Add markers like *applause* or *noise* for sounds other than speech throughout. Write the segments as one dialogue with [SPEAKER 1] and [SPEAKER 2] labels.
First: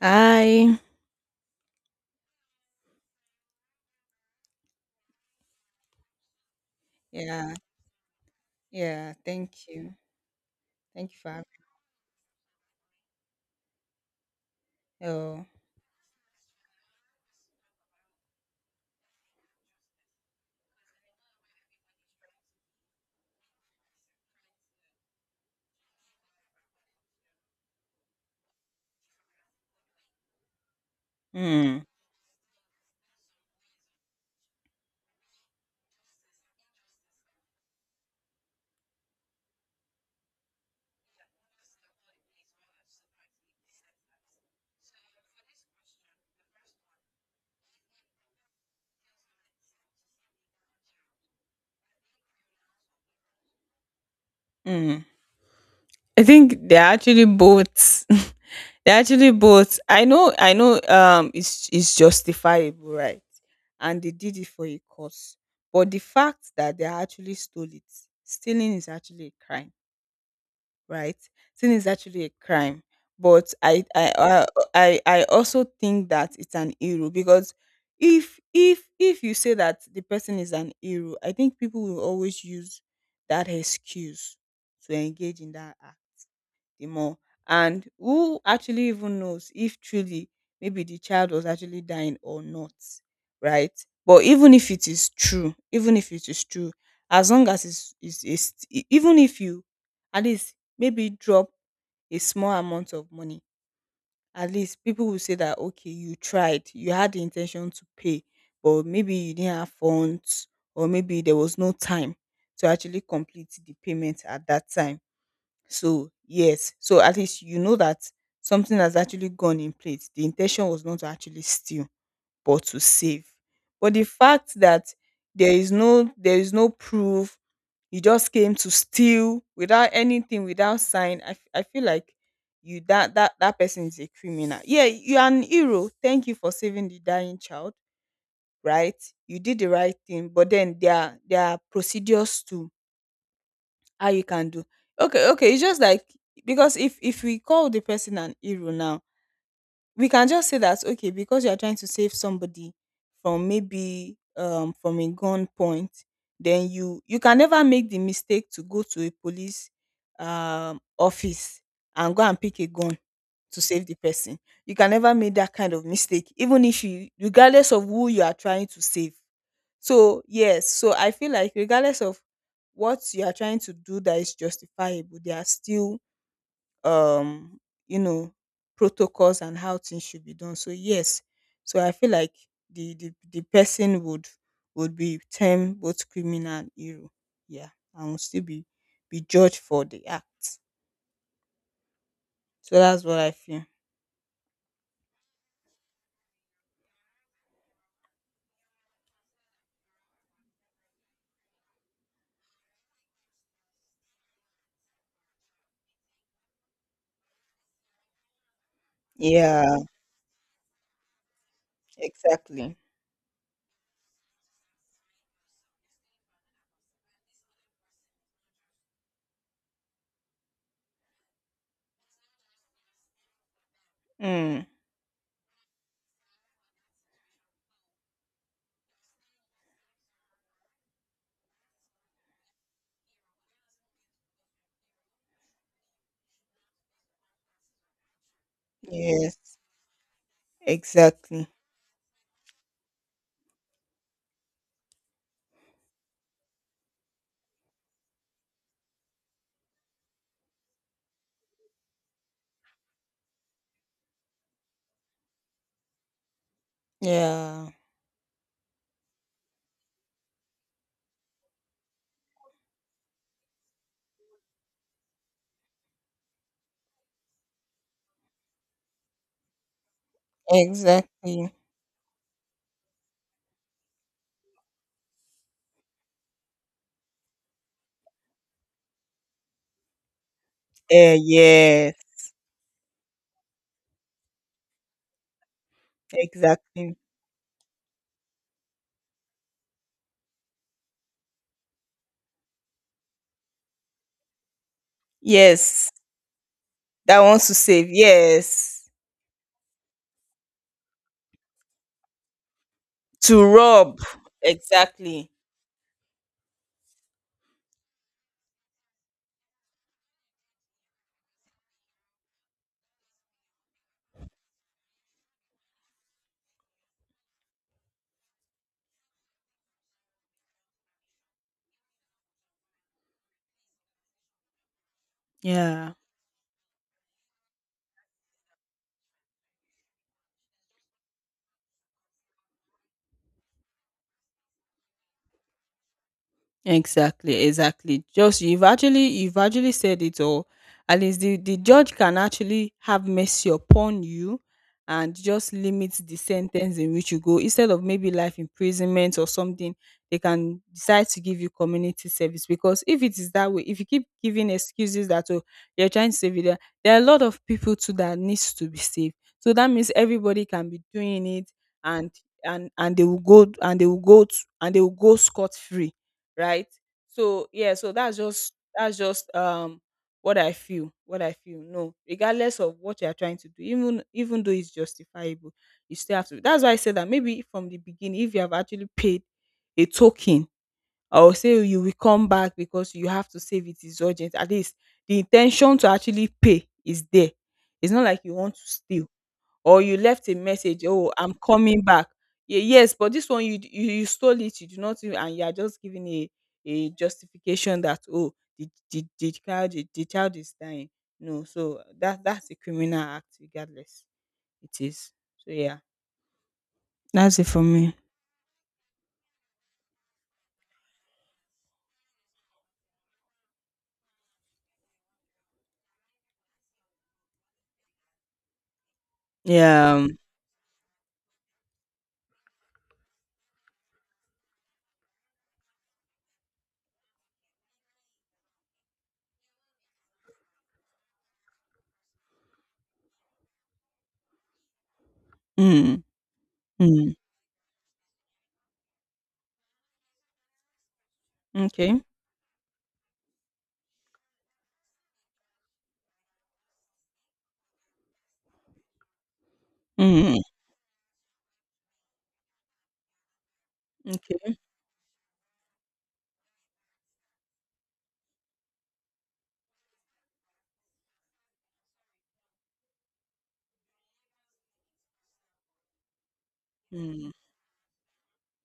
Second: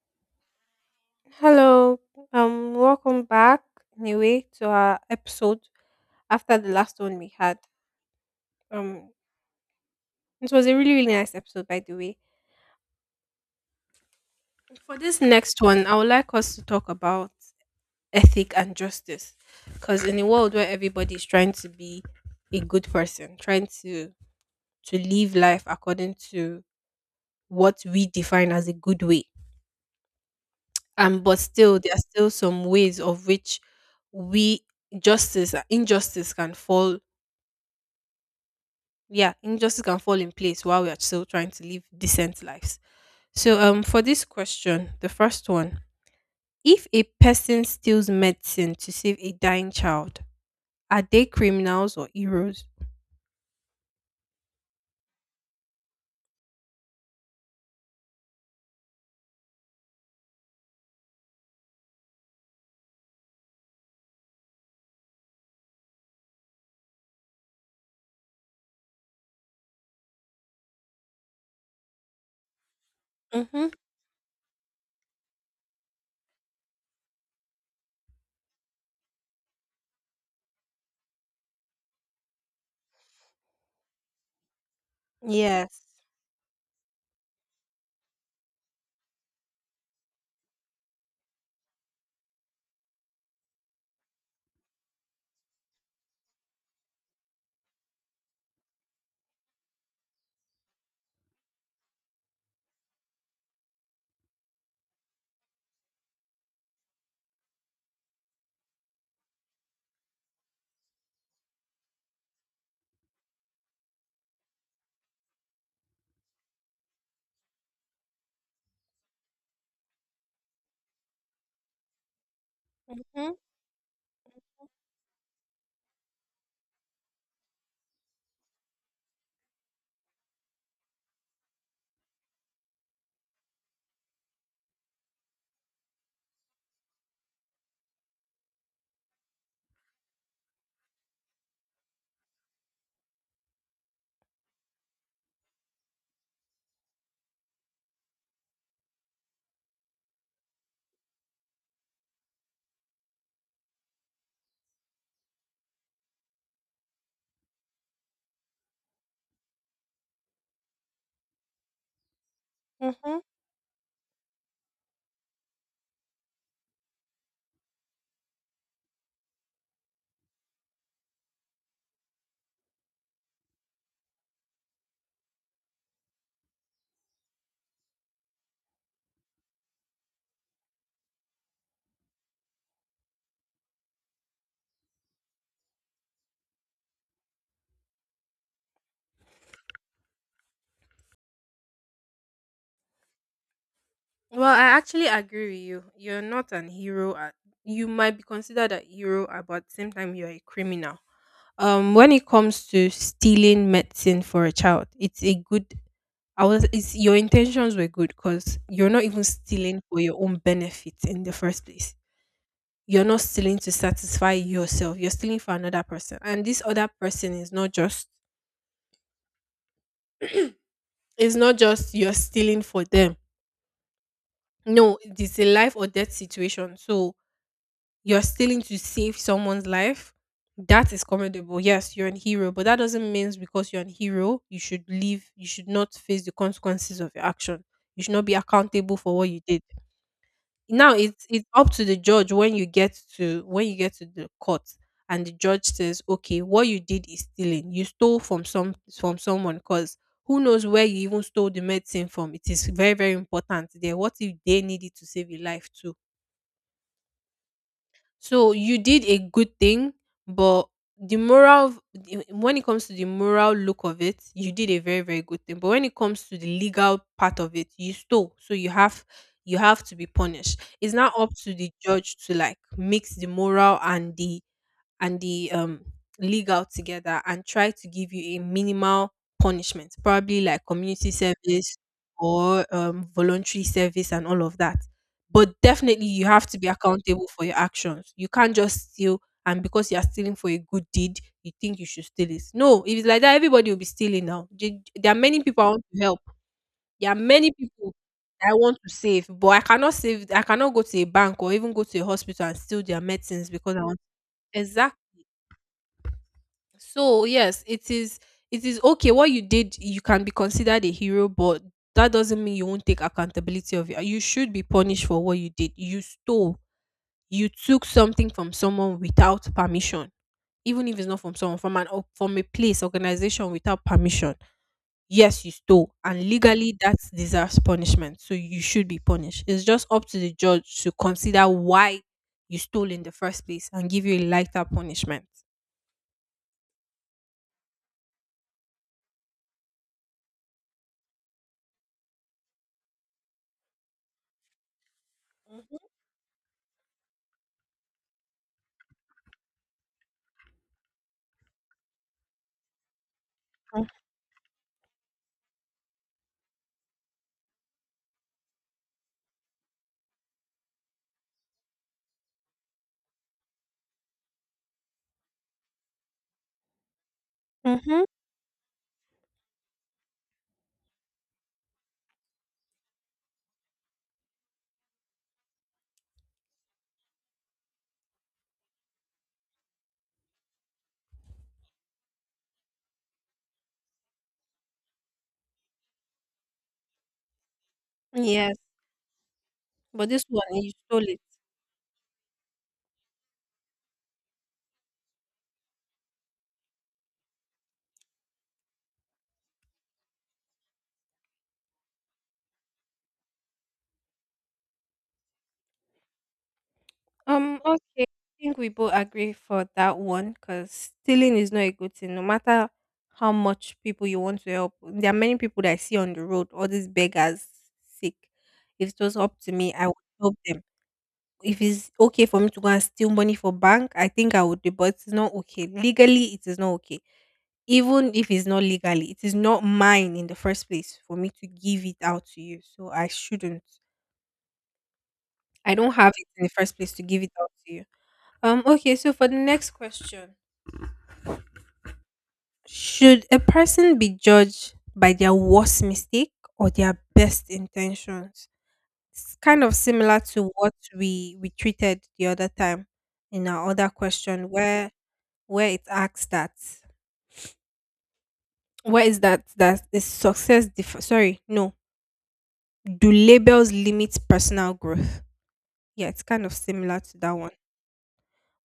[SPEAKER 1] Hi.
[SPEAKER 2] Hello, welcome back anyway to our episode after the last one we
[SPEAKER 1] Yeah,
[SPEAKER 2] had. Um,
[SPEAKER 1] yeah. Thank you.
[SPEAKER 2] it was a really,
[SPEAKER 1] Thank
[SPEAKER 2] really
[SPEAKER 1] you for
[SPEAKER 2] nice
[SPEAKER 1] having.
[SPEAKER 2] episode, by the way. For this
[SPEAKER 1] Oh,
[SPEAKER 2] next one, I would like us to talk about ethic and justice because in a world where everybody is trying to be a good person, trying to live life according to what we define as a good way, but still
[SPEAKER 1] mm,
[SPEAKER 2] there are still some ways of which we justice injustice can fall, yeah, injustice can fall in place while we are still trying to live decent lives. So, for this question, the first one, if a person steals medicine to save a dying child, are they criminals or heroes?
[SPEAKER 1] mm. I think they're actually both. *laughs* They're actually both. I know. I know. It's justifiable, right? And they did it for a cause. But the fact that they actually stole it, stealing is actually a crime. Right? Sin is actually a crime, but
[SPEAKER 2] Mm-hmm.
[SPEAKER 1] I also think that it's an hero because if you say that the person is an hero, I think people will always use that excuse to engage in that
[SPEAKER 2] Yes.
[SPEAKER 1] act the more. And who actually even knows if truly maybe the child was actually dying or not, right? But even if it is true, even if it is true, as long as even if you at least maybe drop a small amount of money, at least people will say that okay, you tried, you had the intention to pay, but maybe you didn't have funds, or maybe there was no time to actually complete the payment at that time. So yes, so at least you know that something has actually gone in place. The intention was not to actually steal, but to save.
[SPEAKER 2] Mm-hmm.
[SPEAKER 1] But the fact that there is no proof, you just came to steal without anything, without sign. I feel like you that person is a criminal. Yeah, you are an hero. Thank you for saving the dying child. Right, you did the right thing, but then there are procedures too how you can do. Okay, okay, it's just like, because if we call the person an hero now, we can just say that okay, because you are trying to save somebody from maybe from a gun point, then you can never make the mistake to go to a police office and go and pick a gun
[SPEAKER 2] Mm-hmm.
[SPEAKER 1] to save the person. You can never make that kind of mistake, even if you, regardless of who you are trying to save. So yes, so I feel like regardless of what you are trying to do that is justifiable, there are still um you know protocols and how things should be done. So yes, so I feel like the person would be termed both criminal and hero. Yeah, and will still be judged for the act. So that's what I feel.
[SPEAKER 2] Well, I actually agree with you. You're not an hero. You might be considered a hero, but at the same time, you're a criminal. When it comes to stealing medicine for a child, it's a good. I was. It's your intentions were good because you're not even
[SPEAKER 1] Yeah,
[SPEAKER 2] stealing for your own benefit in the first place.
[SPEAKER 1] exactly.
[SPEAKER 2] You're not stealing to satisfy yourself. You're stealing for another person, and this other person is not just. It's not just you're stealing for them.
[SPEAKER 1] Mm.
[SPEAKER 2] No, it's a life or death situation. So you're stealing to save someone's life, that is commendable. Yes, you're an hero, but that doesn't mean because you're an hero, you should leave, you should not face the consequences of your action. You should not be accountable for what you
[SPEAKER 1] Yes,
[SPEAKER 2] did. Now it's
[SPEAKER 1] exactly.
[SPEAKER 2] up to the judge when you get to when you get to the court and the judge says, okay, what you did is stealing. You stole from some from someone because who knows where you even stole the medicine from? It is very, very important there. What if they need it to save your life too?
[SPEAKER 1] Yeah,
[SPEAKER 2] So you did a good thing, but the moral when it comes to the moral look of it, you did a very very good thing. But when it comes to the legal part of it, you stole, so you have to be punished. It's not up
[SPEAKER 1] exactly.
[SPEAKER 2] to the judge to like mix the moral and the league out together and try to give you a minimal punishment, probably like community
[SPEAKER 1] Eh,
[SPEAKER 2] service
[SPEAKER 1] yeah.
[SPEAKER 2] or voluntary service and all of that. But definitely, you have to be
[SPEAKER 1] Exactly.
[SPEAKER 2] accountable for your actions. You can't just steal, and because you are stealing for a good deed, you think you should steal it. No, if it's like that, everybody will be stealing now. There are many people I want
[SPEAKER 1] Yes.
[SPEAKER 2] to help. There are
[SPEAKER 1] That wants
[SPEAKER 2] many
[SPEAKER 1] to save.
[SPEAKER 2] people I want
[SPEAKER 1] Yes.
[SPEAKER 2] to save, but I cannot save. I cannot go to a bank or even go to a hospital and steal their
[SPEAKER 1] To
[SPEAKER 2] medicines because I
[SPEAKER 1] rob.
[SPEAKER 2] want. Exactly.
[SPEAKER 1] Exactly.
[SPEAKER 2] So yes, it is okay. What you did, you can be considered a hero, but that doesn't mean you won't take accountability of it. You should be punished for what you did. You stole. You took something from someone without permission. Even if it's not from someone, from an or from a place, organization without permission. Yes, you stole.
[SPEAKER 1] Yeah.
[SPEAKER 2] And legally that deserves punishment. So you should be punished. It's just up to the judge to consider why you stole in the first place and give you a lighter punishment.
[SPEAKER 1] Exactly, exactly. Just you've actually said it all. At least the judge can actually have mercy upon you and just limit the sentence in which you go. Instead of maybe life imprisonment or something, they can decide to give you community service. Because if it is that way, if you keep giving excuses that oh, you're trying to save it, there are a lot of people too that needs to be saved. So that means everybody can be doing it, and and they will go to, and they will go scot free, right? So yeah, so that's just what I feel. What I feel. No, regardless of what you are trying to do, even though it's justifiable, you still have to. That's why I said that maybe from the beginning, if you have actually paid a token, or say you will come back because you have to save, it is urgent. At least the intention to actually pay is there. It's not like you want
[SPEAKER 2] Yes.
[SPEAKER 1] to steal, or you
[SPEAKER 2] But this
[SPEAKER 1] left a
[SPEAKER 2] one you
[SPEAKER 1] message,
[SPEAKER 2] stole
[SPEAKER 1] "Oh,
[SPEAKER 2] it.
[SPEAKER 1] I'm coming back." Yes, but this one you stole it, you do not even, and you are just giving a justification that oh, the child is dying. No, so that that's a criminal act regardless. It is. So yeah. That's it for me.
[SPEAKER 2] Okay. I think we both agree for that one because stealing is not a good thing, no matter how much people you want to help. There are many people that I see on the road, all these beggars sick. If it was up to me, I
[SPEAKER 1] Yeah.
[SPEAKER 2] would help them. If it's okay for me to go and steal money for bank, I think I would do, but it's not okay. Legally, it is not okay. Even if it's not legally, it is not mine in the first place for me to give it out to you. So I shouldn't. I don't
[SPEAKER 1] Mm,
[SPEAKER 2] have it in the first place to
[SPEAKER 1] mm,
[SPEAKER 2] give it out to you. Okay, so for the next question,
[SPEAKER 1] okay.
[SPEAKER 2] should a person be judged by their worst mistake or their best intentions? It's kind of similar
[SPEAKER 1] Mm,
[SPEAKER 2] to what we treated the other time in our other question,
[SPEAKER 1] okay.
[SPEAKER 2] where it asks that where is that that is success diff- sorry no do labels limit personal growth? Yeah, it's kind of similar to
[SPEAKER 1] Mm,
[SPEAKER 2] that one.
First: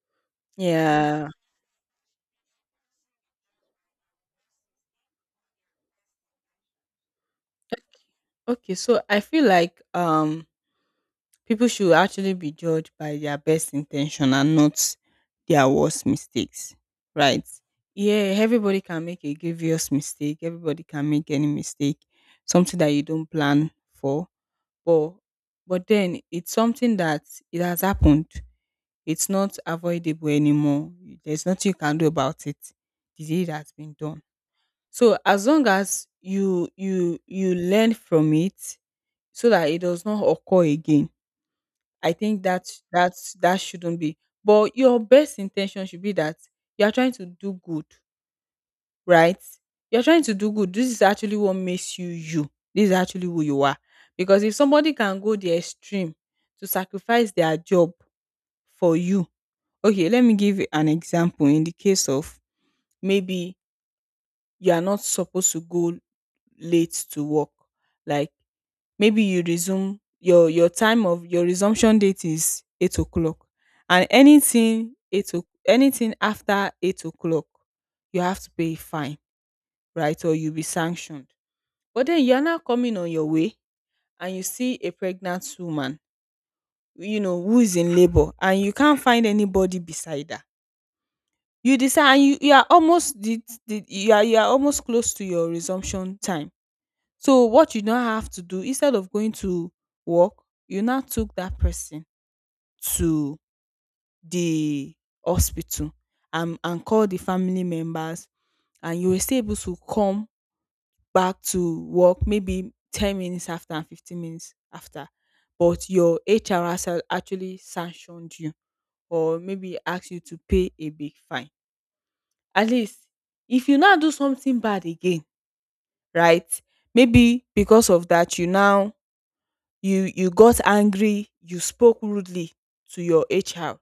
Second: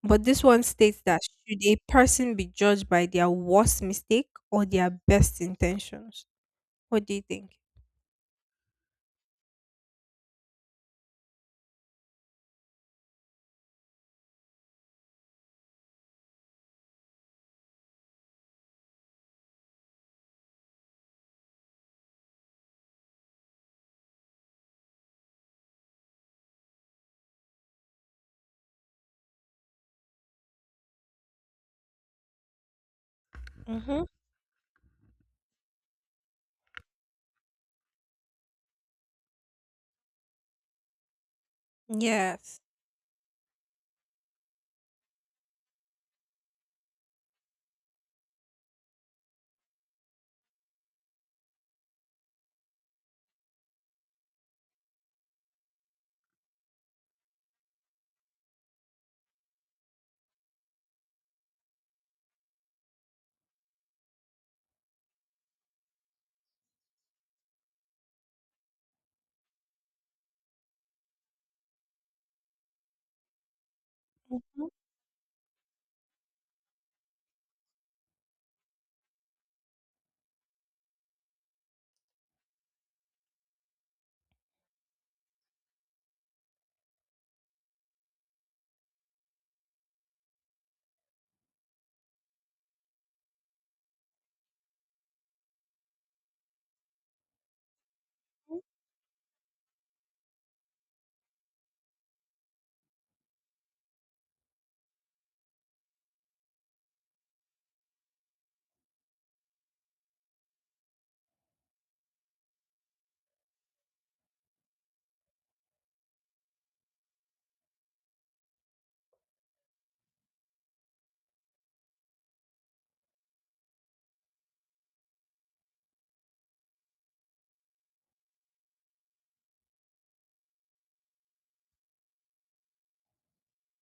[SPEAKER 2] But this one states that
[SPEAKER 1] yeah.
[SPEAKER 2] should a person be judged by their worst mistake or their best intentions? What do you think?
[SPEAKER 1] Okay. So I feel like people should actually be judged by their best intention and not their worst mistakes, right? Yeah, everybody can make a grievous mistake. Everybody can make any mistake, something that you don't plan for. But but then it's something that it has happened. It's not avoidable anymore. There's nothing you can do about it. The deed has been
[SPEAKER 2] Mhm.
[SPEAKER 1] done. So as long as you learn from it, so that it does not occur again, I think
[SPEAKER 2] Yes.
[SPEAKER 1] that shouldn't be. But your best intention should be that you are trying to do good, right? You're trying to do good. This is actually what makes you you. This is actually who you are. Because if somebody can go the extreme to sacrifice their job for you, okay, let me give you an example. In the case of maybe you are not supposed to go late to work, like maybe you resume your time of your resumption date is 8 o'clock, and
[SPEAKER 2] Mhm.
[SPEAKER 1] anything after 8 o'clock you have to pay a fine, right, or you'll be sanctioned. But then you're now coming on your way, and you see a pregnant woman, you know, who is in labor, and you can't find anybody beside her. You decide and you are almost the you are almost close to your resumption time, so what you now have to do, instead of going to work, you now took that person to the hospital and call the family members, and you will still able to come back to work maybe 10 minutes after and 15 minutes after, but your hr has actually sanctioned you, or maybe asked you to pay a big fine. At least if you now do something bad again, right, maybe because of that you now, you got angry, you spoke rudely to your hr,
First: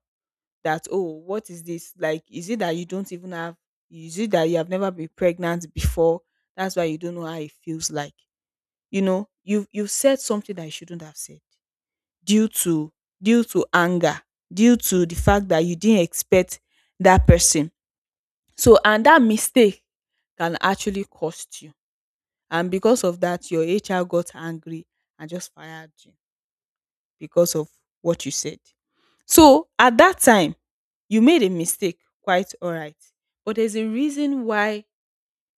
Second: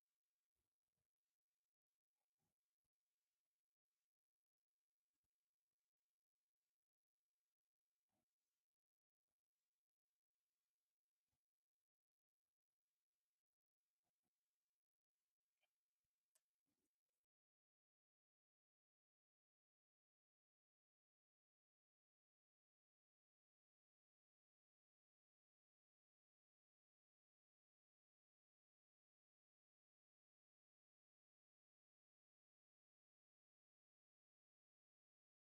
[SPEAKER 1] that oh, what is this, like, is it that you don't even have, is it that you have never been pregnant before, that's why you don't know how it feels like. You know, you've said something that you shouldn't have said due to anger, due to the fact that you didn't expect that person. So and that mistake can actually cost you, and because of that your hr got angry and just fired you because of what you said. So at that time, you made a mistake, quite alright, but there's a reason why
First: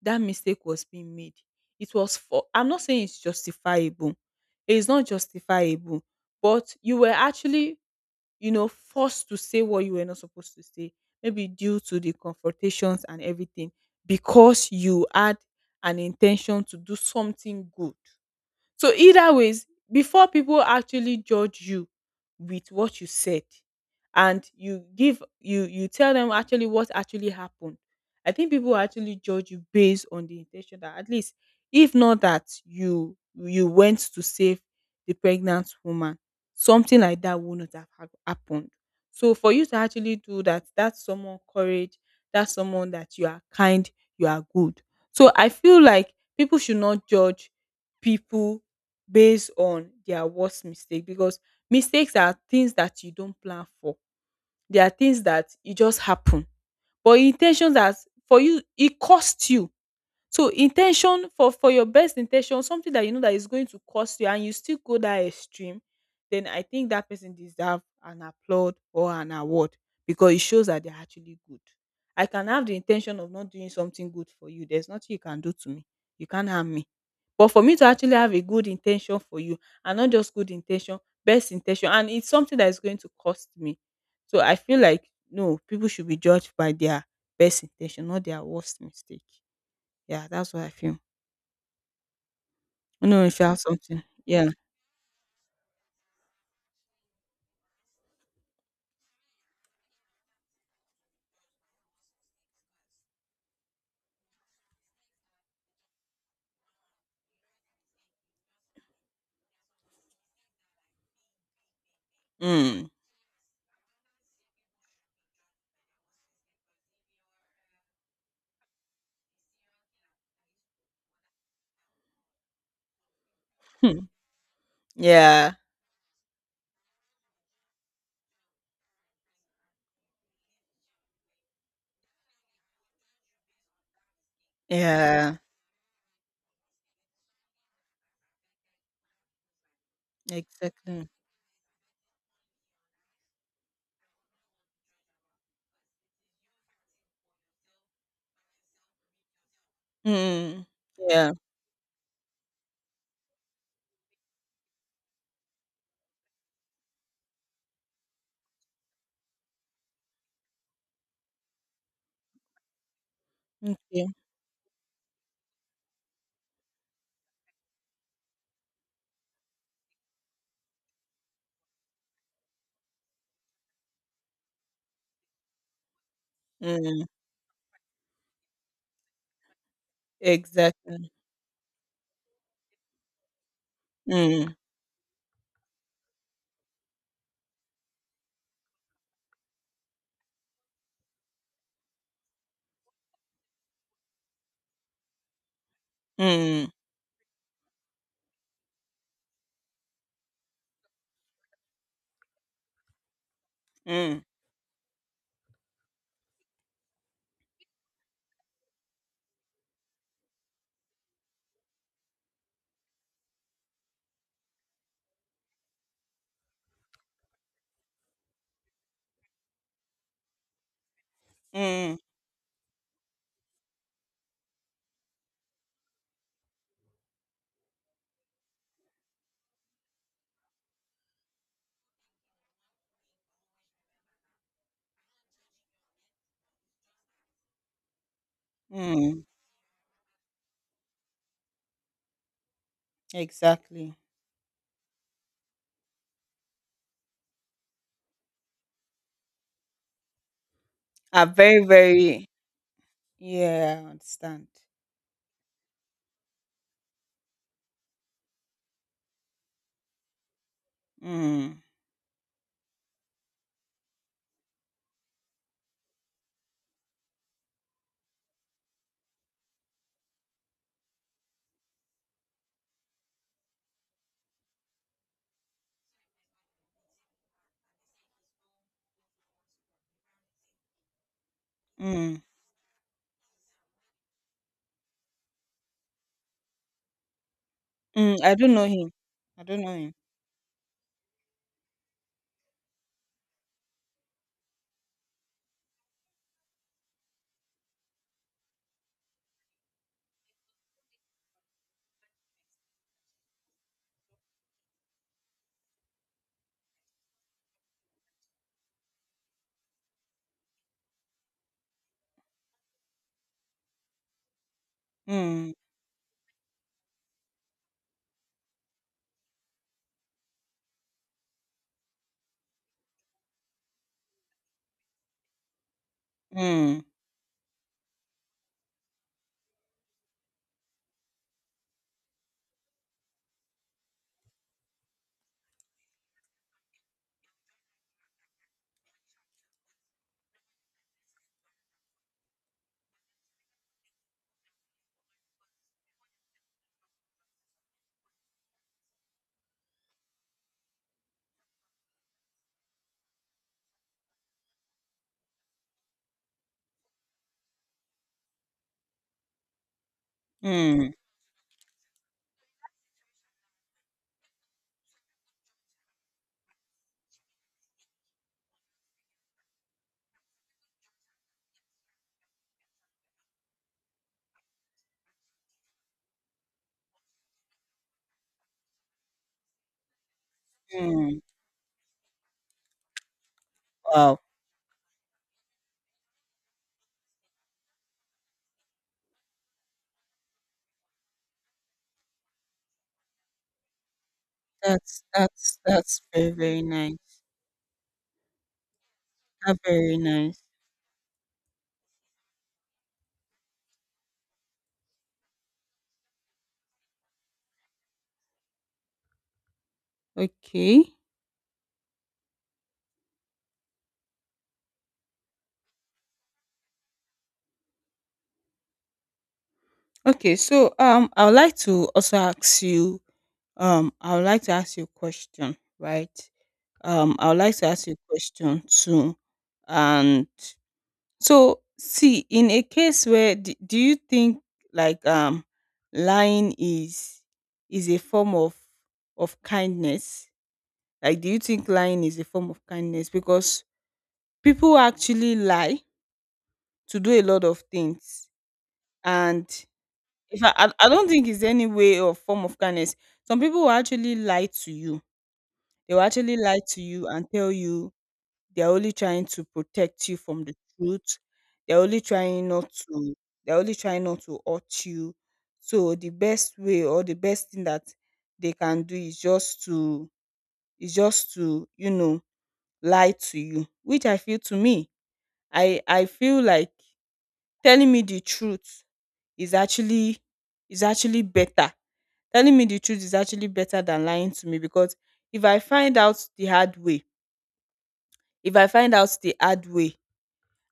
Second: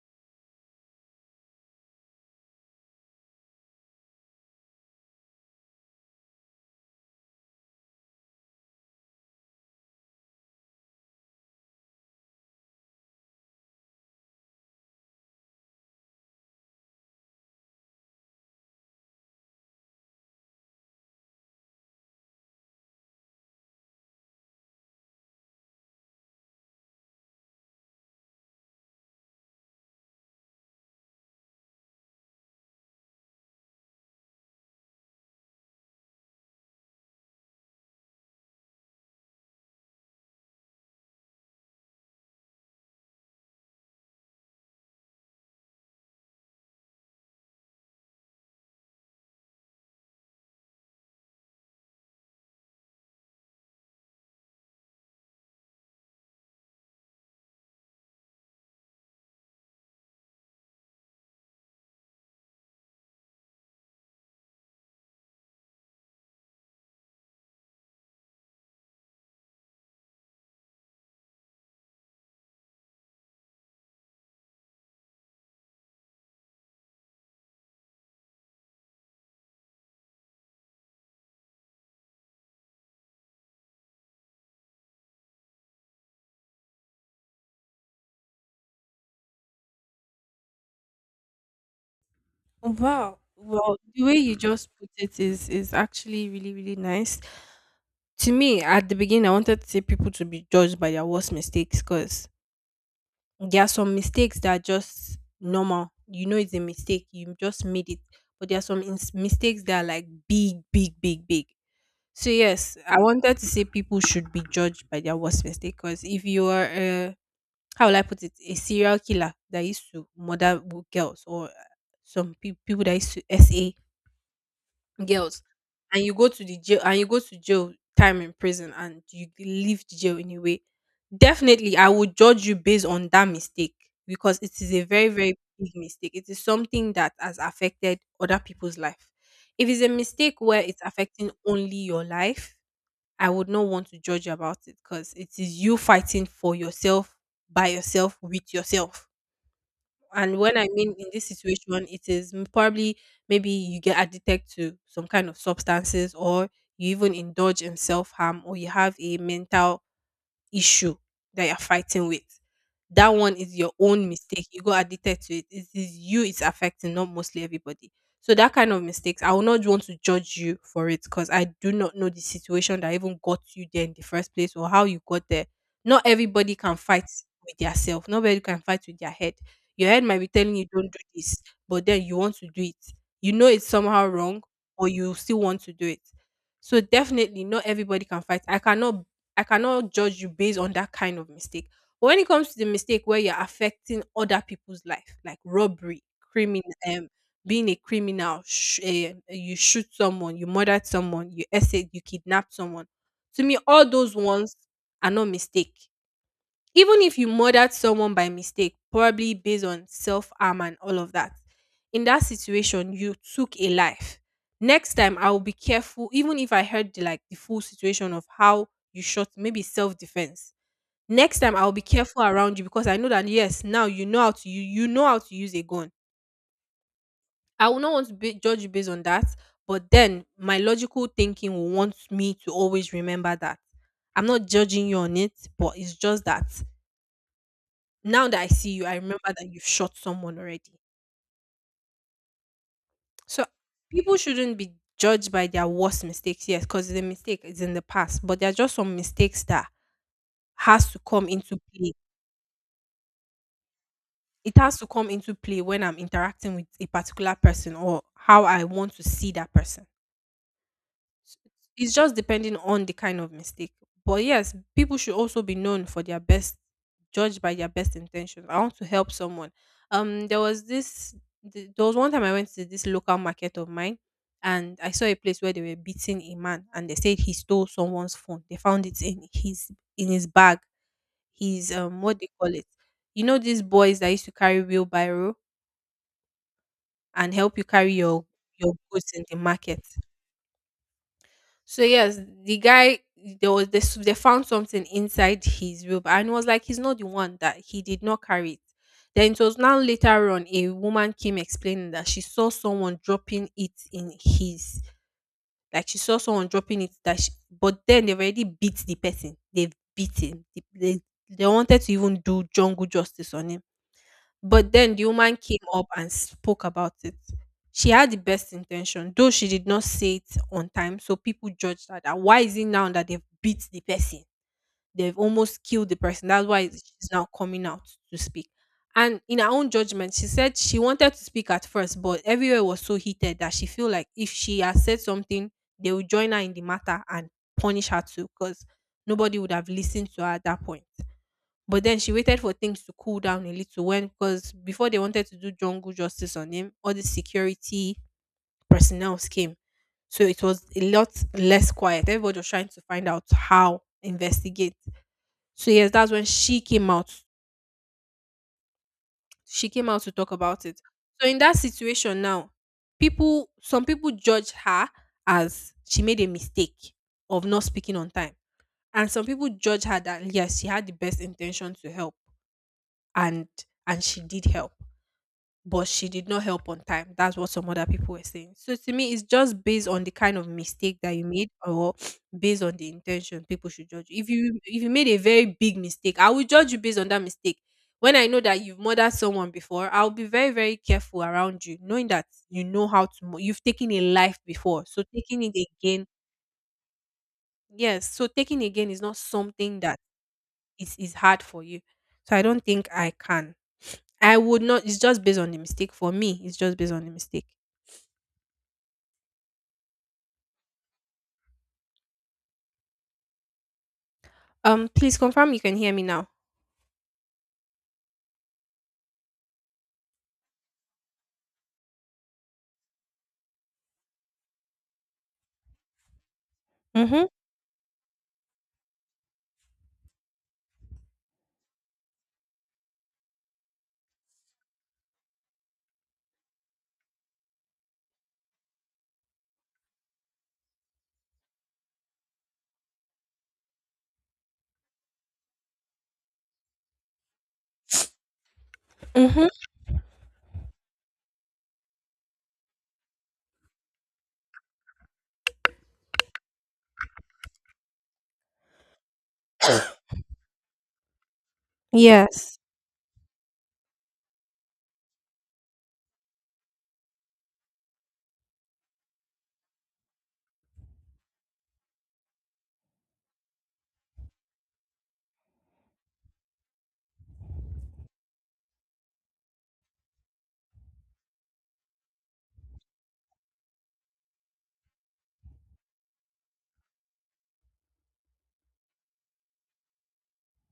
[SPEAKER 1] that mistake was being made. It was for, I'm not saying it's justifiable. It's not justifiable, but you were actually, you know, forced to say what you were not supposed to say, maybe due to the confrontations and everything, because you had an intention to do something good. So either ways, before people actually judge you with what you said, and you give you you tell them actually what actually happened, I think people will actually judge you based on the intention that at least if not that you went to save the pregnant woman, something like that would not have happened. So for you to actually do that, that's someone courage, that's someone that you are kind, you are good. So I feel like people should not judge people based on their worst mistake, because mistakes are things that you don't plan for. They are things that it just happen. But intentions that for you it costs you. So intention for your best intention, something that you know that is going to cost you, and you still go that extreme, then I think that person deserve an applaud or an award because it shows that they're actually good. I can have the intention of not doing something good for you. There's nothing you can do to me. You can't harm me, but for me to actually have a good intention for you, and not just good intention, best intention, and it's something that is going to cost me. So I feel like no, people should be judged by their best intention, not their worst mistake. Yeah, that's what I feel. I don't
[SPEAKER 2] Wow.
[SPEAKER 1] know if you have
[SPEAKER 2] Well,
[SPEAKER 1] something.
[SPEAKER 2] the way you
[SPEAKER 1] Yeah.
[SPEAKER 2] just put it is actually really really nice. To me, at the beginning, I wanted to say people to be judged by their worst mistakes, because there are some mistakes that are just normal. You know it's a mistake. You just made it. But there are some mistakes that are like big, big, big, big. So yes,
[SPEAKER 1] Mm.
[SPEAKER 2] I wanted to say people should be judged by their worst mistake. Because if you are, how will I put it, a serial killer that used to murder girls or people that used to SA girls
[SPEAKER 1] Yeah.
[SPEAKER 2] and you go to the jail and you go to jail time in prison and you leave the jail anyway, definitely I would judge you based on that mistake because it is a very very
[SPEAKER 1] Yeah.
[SPEAKER 2] big mistake. It is something that has affected other people's life. If it's a mistake where it's
[SPEAKER 1] Exactly.
[SPEAKER 2] affecting only your life, I would not want to judge you about it because it is you fighting for yourself by yourself with yourself. And when
[SPEAKER 1] Mm.
[SPEAKER 2] I mean in this
[SPEAKER 1] Yeah.
[SPEAKER 2] situation, it is probably maybe you get addicted to some kind of substances or you even indulge in self harm or you have a mental issue that you're fighting with. That one is your
[SPEAKER 1] Okay.
[SPEAKER 2] own mistake. You got addicted to it. It is you it's affecting, not mostly everybody. So that kind of mistakes, I will not want to judge you for it because I do not know the situation that even got you there in the first place or how you got there. Not everybody can
[SPEAKER 1] Mm.
[SPEAKER 2] fight with their self. Nobody can fight with their head. Your head might be telling you don't do
[SPEAKER 1] Exactly.
[SPEAKER 2] this, but then you want to do it. You know it's somehow wrong,
[SPEAKER 1] Mm.
[SPEAKER 2] but you still want to do it. So definitely not everybody can fight. I cannot judge you based on that kind of mistake. But when it comes to the mistake where you're affecting other people's life, like robbery, criminal,
[SPEAKER 1] Mm.
[SPEAKER 2] um, being a criminal, you shoot someone, you murdered someone, you essayed, you kidnapped someone. To me, all those
[SPEAKER 1] Mm.
[SPEAKER 2] ones are not mistake. Even if you murdered someone by mistake, probably based on self harm and all of that, in that situation, you took a life. Next time, I will be careful, even if I heard the, like the full situation of how you shot, maybe self defense. Next time, I will be
[SPEAKER 1] Mm.
[SPEAKER 2] careful around you because I know that yes, now you know how to you you know how to use a gun. I will not want to be, judge you based on that, but then my logical thinking will want me to always remember that. I'm not judging you on it, but it's just that now that I see you, I remember
[SPEAKER 1] Mm.
[SPEAKER 2] that you've shot someone already. So
[SPEAKER 1] Exactly.
[SPEAKER 2] people shouldn't be judged by their worst mistakes, yes, because the mistake is in the past, but there are just some mistakes that has to
[SPEAKER 1] Are
[SPEAKER 2] come into
[SPEAKER 1] very,
[SPEAKER 2] play.
[SPEAKER 1] very. Yeah, I understand.
[SPEAKER 2] It has to come into play when I'm interacting with a particular person or how I want to see that person. S-
[SPEAKER 1] Mm,
[SPEAKER 2] It's it's just depending on the kind of mistake. But yes, people should also be known for their best, judged by their best intentions. I want to help someone. There was this, there was one time I went to this local market of mine, and I saw a place where they were beating a man, and they said he stole someone's phone. They found it in his bag. His
[SPEAKER 1] mm,
[SPEAKER 2] what do you call it? You know these boys that used to carry wheelbarrow and help you carry
[SPEAKER 1] mm. I don't know
[SPEAKER 2] your
[SPEAKER 1] him.
[SPEAKER 2] goods in the
[SPEAKER 1] I don't know
[SPEAKER 2] market.
[SPEAKER 1] him.
[SPEAKER 2] So yes, the guy there was this they found something inside his robe and it was like he's not the one that he did not carry it. Then it was now later on a woman came explaining that she saw someone dropping it in his like she saw someone dropping it that she, but then they've already beat the person. They've beaten. They wanted to even do jungle justice on him, but then the woman
[SPEAKER 1] Mm,
[SPEAKER 2] came up and spoke about it. She had the best intention, though she did not say it on time. So people judged her that why is it now that they've beat the person? They've almost killed the person. That's why
[SPEAKER 1] mm,
[SPEAKER 2] she's now coming out to speak. And in her own judgment, she said she wanted to speak at first, but everywhere was so heated that she feel like if she has said something, they will join her in the matter and punish her too, because nobody would have listened to her at that point. But then she waited for things to cool down a little when, because before they wanted to do jungle justice on him, all the security personnel came. So it was a lot less quiet. Everybody was trying to find out how investigate. So yes, that's when she came out. She came out to talk about it.
[SPEAKER 1] mm,
[SPEAKER 2] So in that situation now, people some people judge her as she made a mistake of not speaking on time. And some people judge her that yes, she had the best intention to help and she did help. But she did not help on time. That's what some other people were saying. So to me, it's just based on the kind of mistake that
[SPEAKER 1] mm.
[SPEAKER 2] you made, or based on the intention people should judge
[SPEAKER 1] Wow,
[SPEAKER 2] you. If you made a very big mistake, I will judge you based on that mistake. When I know that you've murdered someone before, I'll be very, very careful around you, knowing that you know how to. You've taken a life before, so taking it
[SPEAKER 1] that's
[SPEAKER 2] again,
[SPEAKER 1] very very nice.
[SPEAKER 2] yes. So taking again is not
[SPEAKER 1] That's
[SPEAKER 2] something
[SPEAKER 1] very
[SPEAKER 2] that
[SPEAKER 1] nice.
[SPEAKER 2] is hard for you. So I don't think I can. I would not. It's just based on the mistake for me. It's just based on the mistake.
[SPEAKER 1] Okay,
[SPEAKER 2] Please confirm you can hear me now.
[SPEAKER 1] okay. So I would like to also ask you, I would like to ask you a question, right?
[SPEAKER 2] Mm-hmm.
[SPEAKER 1] I would like to ask you a question too, and. So, see, in a case where do you think like lying is a form of kindness? Like, do you think lying is a form of kindness? Because people actually lie to do a lot of things,
[SPEAKER 2] Mm-hmm.
[SPEAKER 1] and if I, I don't think it's any way or form of kindness. Some people will actually lie to you. They will actually lie to you and tell you they're only trying to protect you from the truth. They're only trying
[SPEAKER 2] Yes.
[SPEAKER 1] not to— they're only trying not to hurt you. So the best way or the best thing that they can do is just to— is just to, lie to you. Which, I feel, to me, I feel like telling me the truth is actually— is actually better. Telling me the truth is actually better than lying to me, because if I find out the hard way, if I find out the hard way,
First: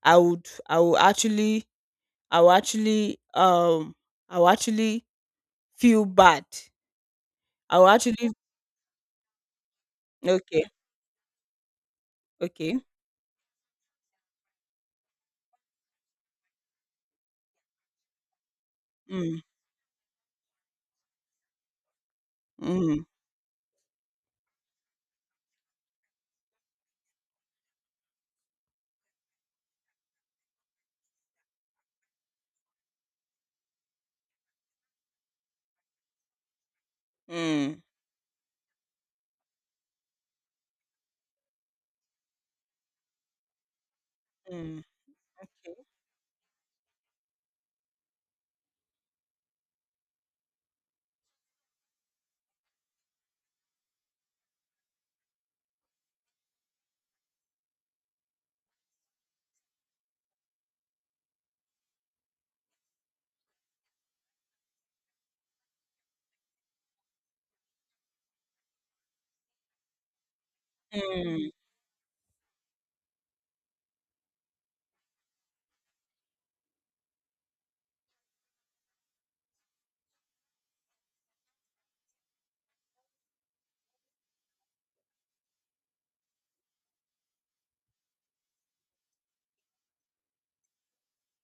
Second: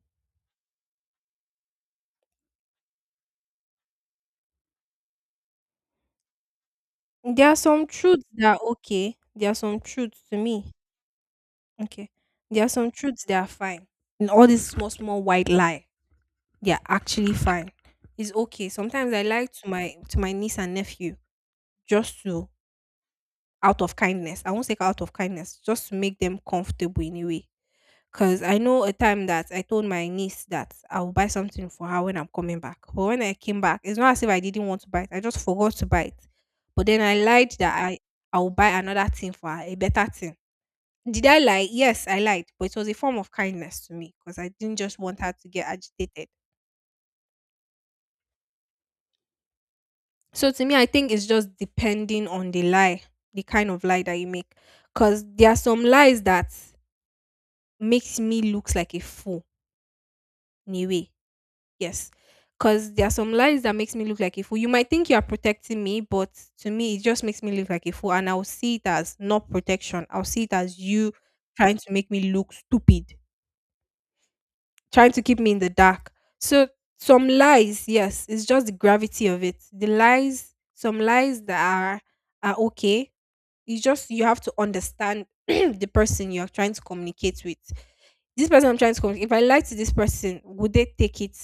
[SPEAKER 1] I would actually I will actually I will actually feel bad.
[SPEAKER 2] There are
[SPEAKER 1] I will
[SPEAKER 2] some truths
[SPEAKER 1] actually—
[SPEAKER 2] that are okay. There are some truths to
[SPEAKER 1] okay,
[SPEAKER 2] me. Okay. There are
[SPEAKER 1] okay.
[SPEAKER 2] some truths that are fine. And all this small, small white lie, they are actually fine. It's okay. Sometimes I
[SPEAKER 1] Mm,
[SPEAKER 2] lie to my niece and nephew just to
[SPEAKER 1] mm,
[SPEAKER 2] out of kindness. I won't say out of kindness, just to make them comfortable in a way. Cause I know a time that I told my niece that I will buy something for her when I'm coming back. But when I came back, it's not as if I didn't want to buy it. I just forgot to buy it. But then I lied that
[SPEAKER 1] mm,
[SPEAKER 2] I will buy another thing for her, a better thing. Did I lie? Yes, I lied. But it was a form of kindness to me because I didn't
[SPEAKER 1] mm,
[SPEAKER 2] just want her to get agitated. So to me, I think it's just depending on the lie, the kind of lie that you make. Cause there are some lies that makes me look like a fool in a way. Yes. Because there are some lies that makes me look like a fool. You might think you are protecting me, but to me, it just makes me look like a fool. And I'll see it as not protection. I'll see it as you
[SPEAKER 1] mm,
[SPEAKER 2] trying to make me look stupid, trying to keep me in the dark. So some lies, yes, it's just the gravity of it. The lies, some lies that are okay. It's just you have to understand *clears throat* the person you're trying to communicate with. This person I'm trying to communicate, if I lie to this person, would they take it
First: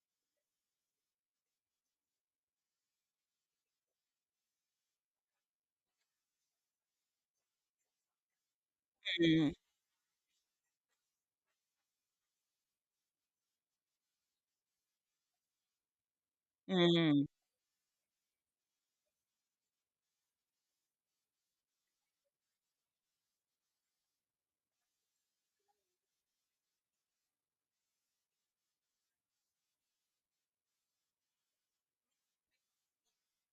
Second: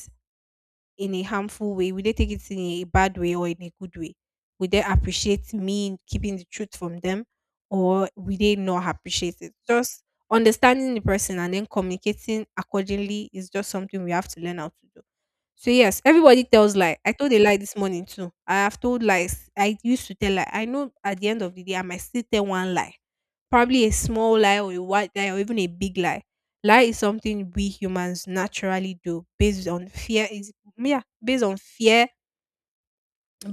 [SPEAKER 2] in a harmful way? Will they take it in a bad way or in a good way? Will they appreciate me keeping the truth from them, or will they not appreciate
[SPEAKER 1] mm,
[SPEAKER 2] it? Just understanding the person and then communicating accordingly is just something we have to learn how to do. So yes, everybody tells lie. I
[SPEAKER 1] mm,
[SPEAKER 2] told a lie this morning too. I have told lies. I used to tell lie. I know at the end of the day I might still tell one lie. Probably a small lie or a white lie or even a big lie. Lie is something we humans naturally do based on fear. Is yeah, based on fear,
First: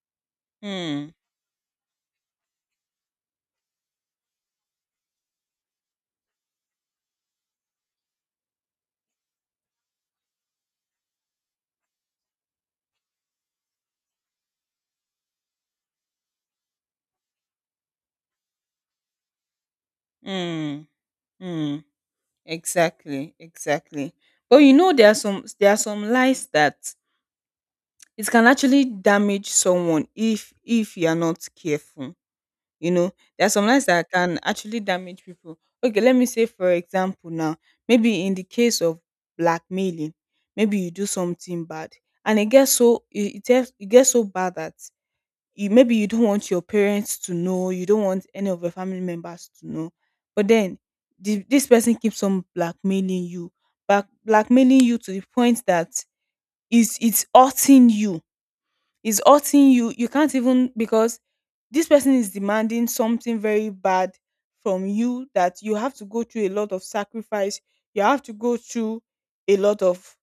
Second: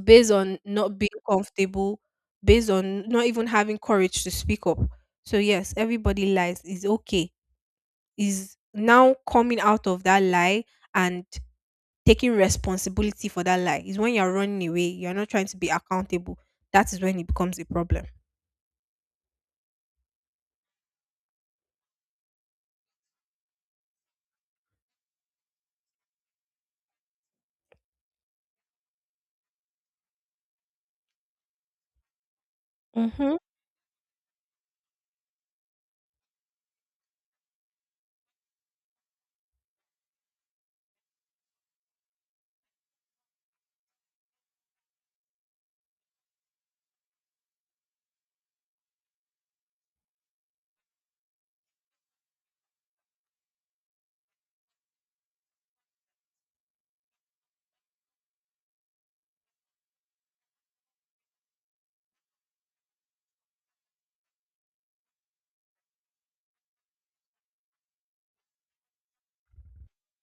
[SPEAKER 2] based on not being
[SPEAKER 1] mm,
[SPEAKER 2] comfortable, based on not even having courage to speak up. So yes, everybody lies is okay. Is now coming out of that lie and taking responsibility for that lie. Is when you're running away, you're not trying to be accountable. That is when it becomes a problem.
[SPEAKER 1] mm, mm. Exactly, exactly. But you know, there are some lies that it can actually damage someone if you are not careful. You know,
[SPEAKER 2] Mm-hmm.
[SPEAKER 1] there are some lines that can actually damage people. Okay, let me say, for example, now, maybe in the case of blackmailing, maybe you do something bad and it gets so— it gets so bad that you maybe you don't want your parents to know, you don't want any of your family members to know. But then this person keeps on blackmailing you, blackmailing you to the point that it's hurting you, is hurting you, you can't even— because this person is demanding something very bad from you that you have to go through a lot of sacrifice, you have to go through a lot of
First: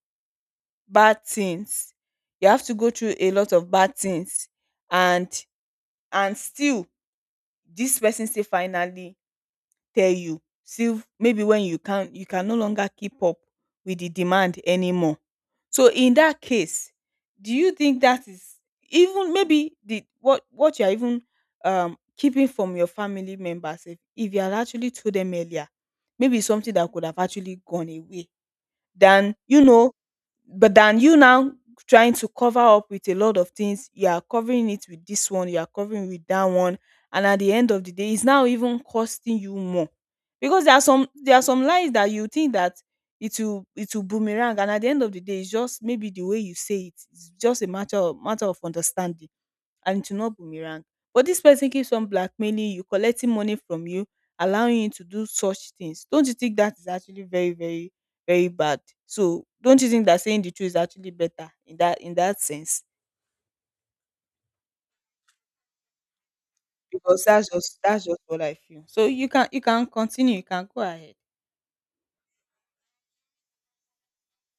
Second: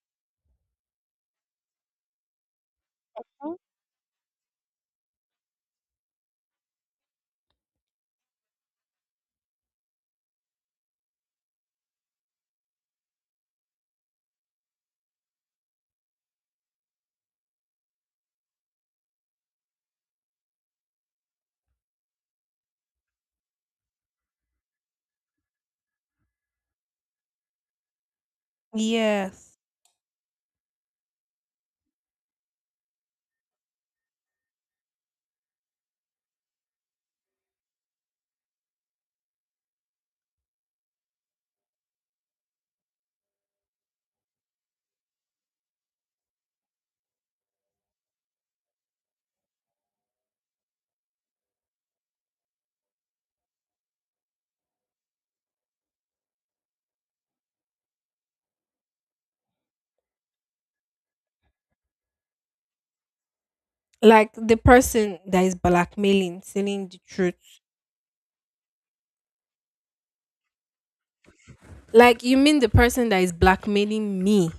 [SPEAKER 1] bad things, you have to go through a lot of bad things and— and still this person still finally tell you, see, maybe when you— can you can no longer keep up with the demand anymore. So in that case, do you think that is— even maybe the— what you're even keeping from your family members, if you had actually told them earlier, maybe it's something that could have actually gone away than,
[SPEAKER 2] Yes.
[SPEAKER 1] you know, but than you now trying to cover up with a lot of things— you are covering it with this one, you are covering with that one, and at the end of the day, it's now even costing you more. Because there are some lies that you think that it will— it will boomerang, and at the end of the day, it's just maybe the way you say it, it's just a matter of— matter of understanding, and it will not boomerang. But this person keeps on blackmailing you, collecting money from you, allowing you to do such things. Don't you think that is actually very, very, very bad? So don't you think that saying the truth is actually better in that— in that sense?
[SPEAKER 2] Like the person that is blackmailing, telling the
[SPEAKER 1] Because that's
[SPEAKER 2] truth.
[SPEAKER 1] just— that's just what I feel. So you can— you can continue, you can go ahead.
[SPEAKER 2] Like you mean the person that is blackmailing me,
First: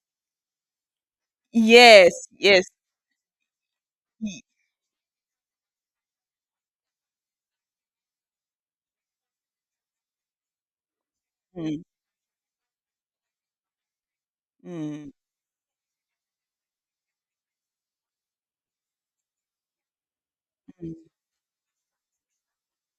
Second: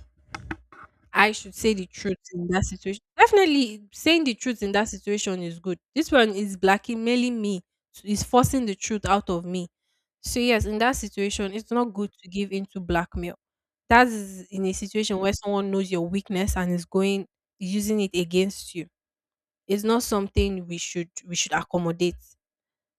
[SPEAKER 2] I should say the truth
[SPEAKER 1] Yes,
[SPEAKER 2] in that
[SPEAKER 1] yes.
[SPEAKER 2] situation. Definitely, saying the
[SPEAKER 1] y-
[SPEAKER 2] truth in that situation is good. This one is blackmailing me, so is forcing the truth out of me. So, yes, in that situation, it's
[SPEAKER 1] Mm,
[SPEAKER 2] not good to give into blackmail. That is in a
[SPEAKER 1] mm,
[SPEAKER 2] situation where someone knows your weakness and is going using it against you. It's not something we
[SPEAKER 1] mm,
[SPEAKER 2] should accommodate,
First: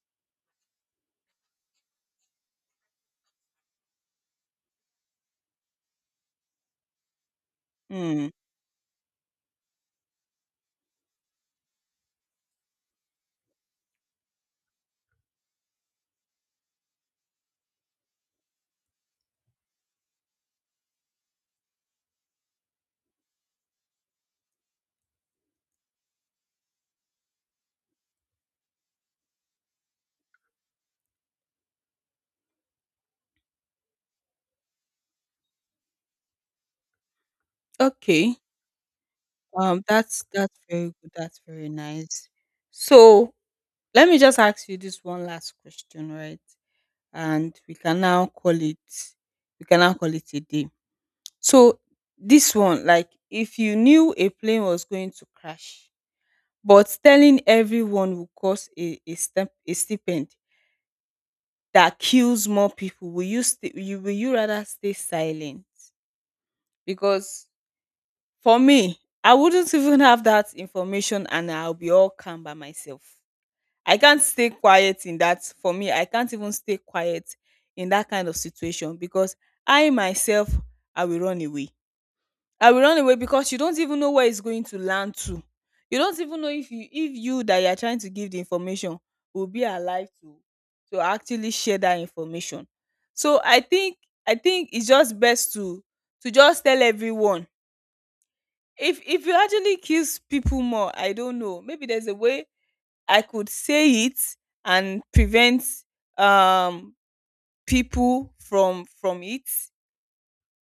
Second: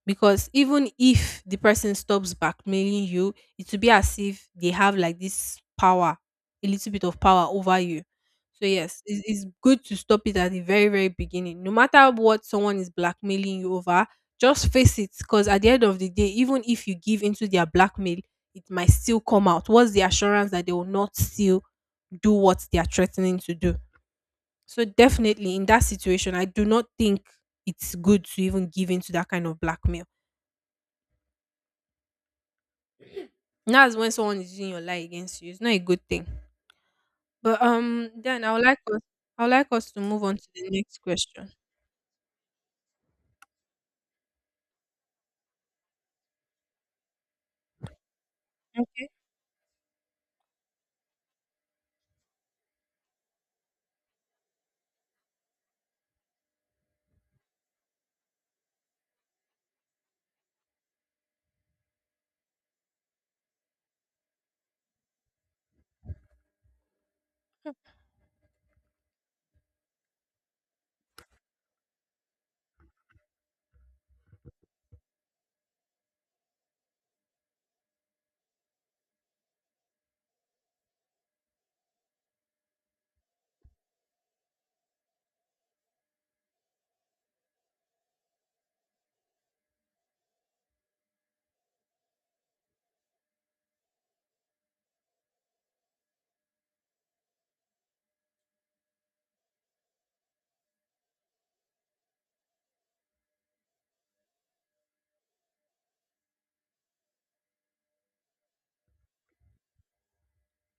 [SPEAKER 2] because even if the person stops blackmailing you, it will be as if they have like this power, a little bit of power over you.
[SPEAKER 1] mm.
[SPEAKER 2] So yes, it's good to stop it at the very very beginning. No matter what someone is blackmailing you over, just face it. Because at the end of the day, even if you give into their blackmail, it might still come out. What's the assurance that they will not still do what they are threatening to do? So definitely in that situation, I do not think it's good to even give in to that kind of blackmail. And that's when someone is using your lie against you. It's not a good thing. But
[SPEAKER 1] Okay.
[SPEAKER 2] then I would like us I would like us to move
[SPEAKER 1] That's
[SPEAKER 2] on to
[SPEAKER 1] that's
[SPEAKER 2] the
[SPEAKER 1] very
[SPEAKER 2] next
[SPEAKER 1] good. That's
[SPEAKER 2] question.
[SPEAKER 1] very nice. So let me just ask you this one last question, right? And we can now call it— we can now call it a day. So this one, like, if you knew a plane was going to crash, but telling everyone will cause a— a step a stipend that kills more people, will you you— will you rather stay silent? Because for me, I wouldn't even have that information and I'll be all calm by myself. I can't stay quiet in that— for me, I can't even stay quiet in that kind of situation because I myself— I will run away. I will run away because you don't even know where it's going to land to. You don't even know if you— that you are trying to give the information will be alive to— to actually share that information. So I think— I think it's just best to— to just tell everyone. If— if you actually kiss people more, I don't know. Maybe there's a way I could say it and prevent um people from— from it,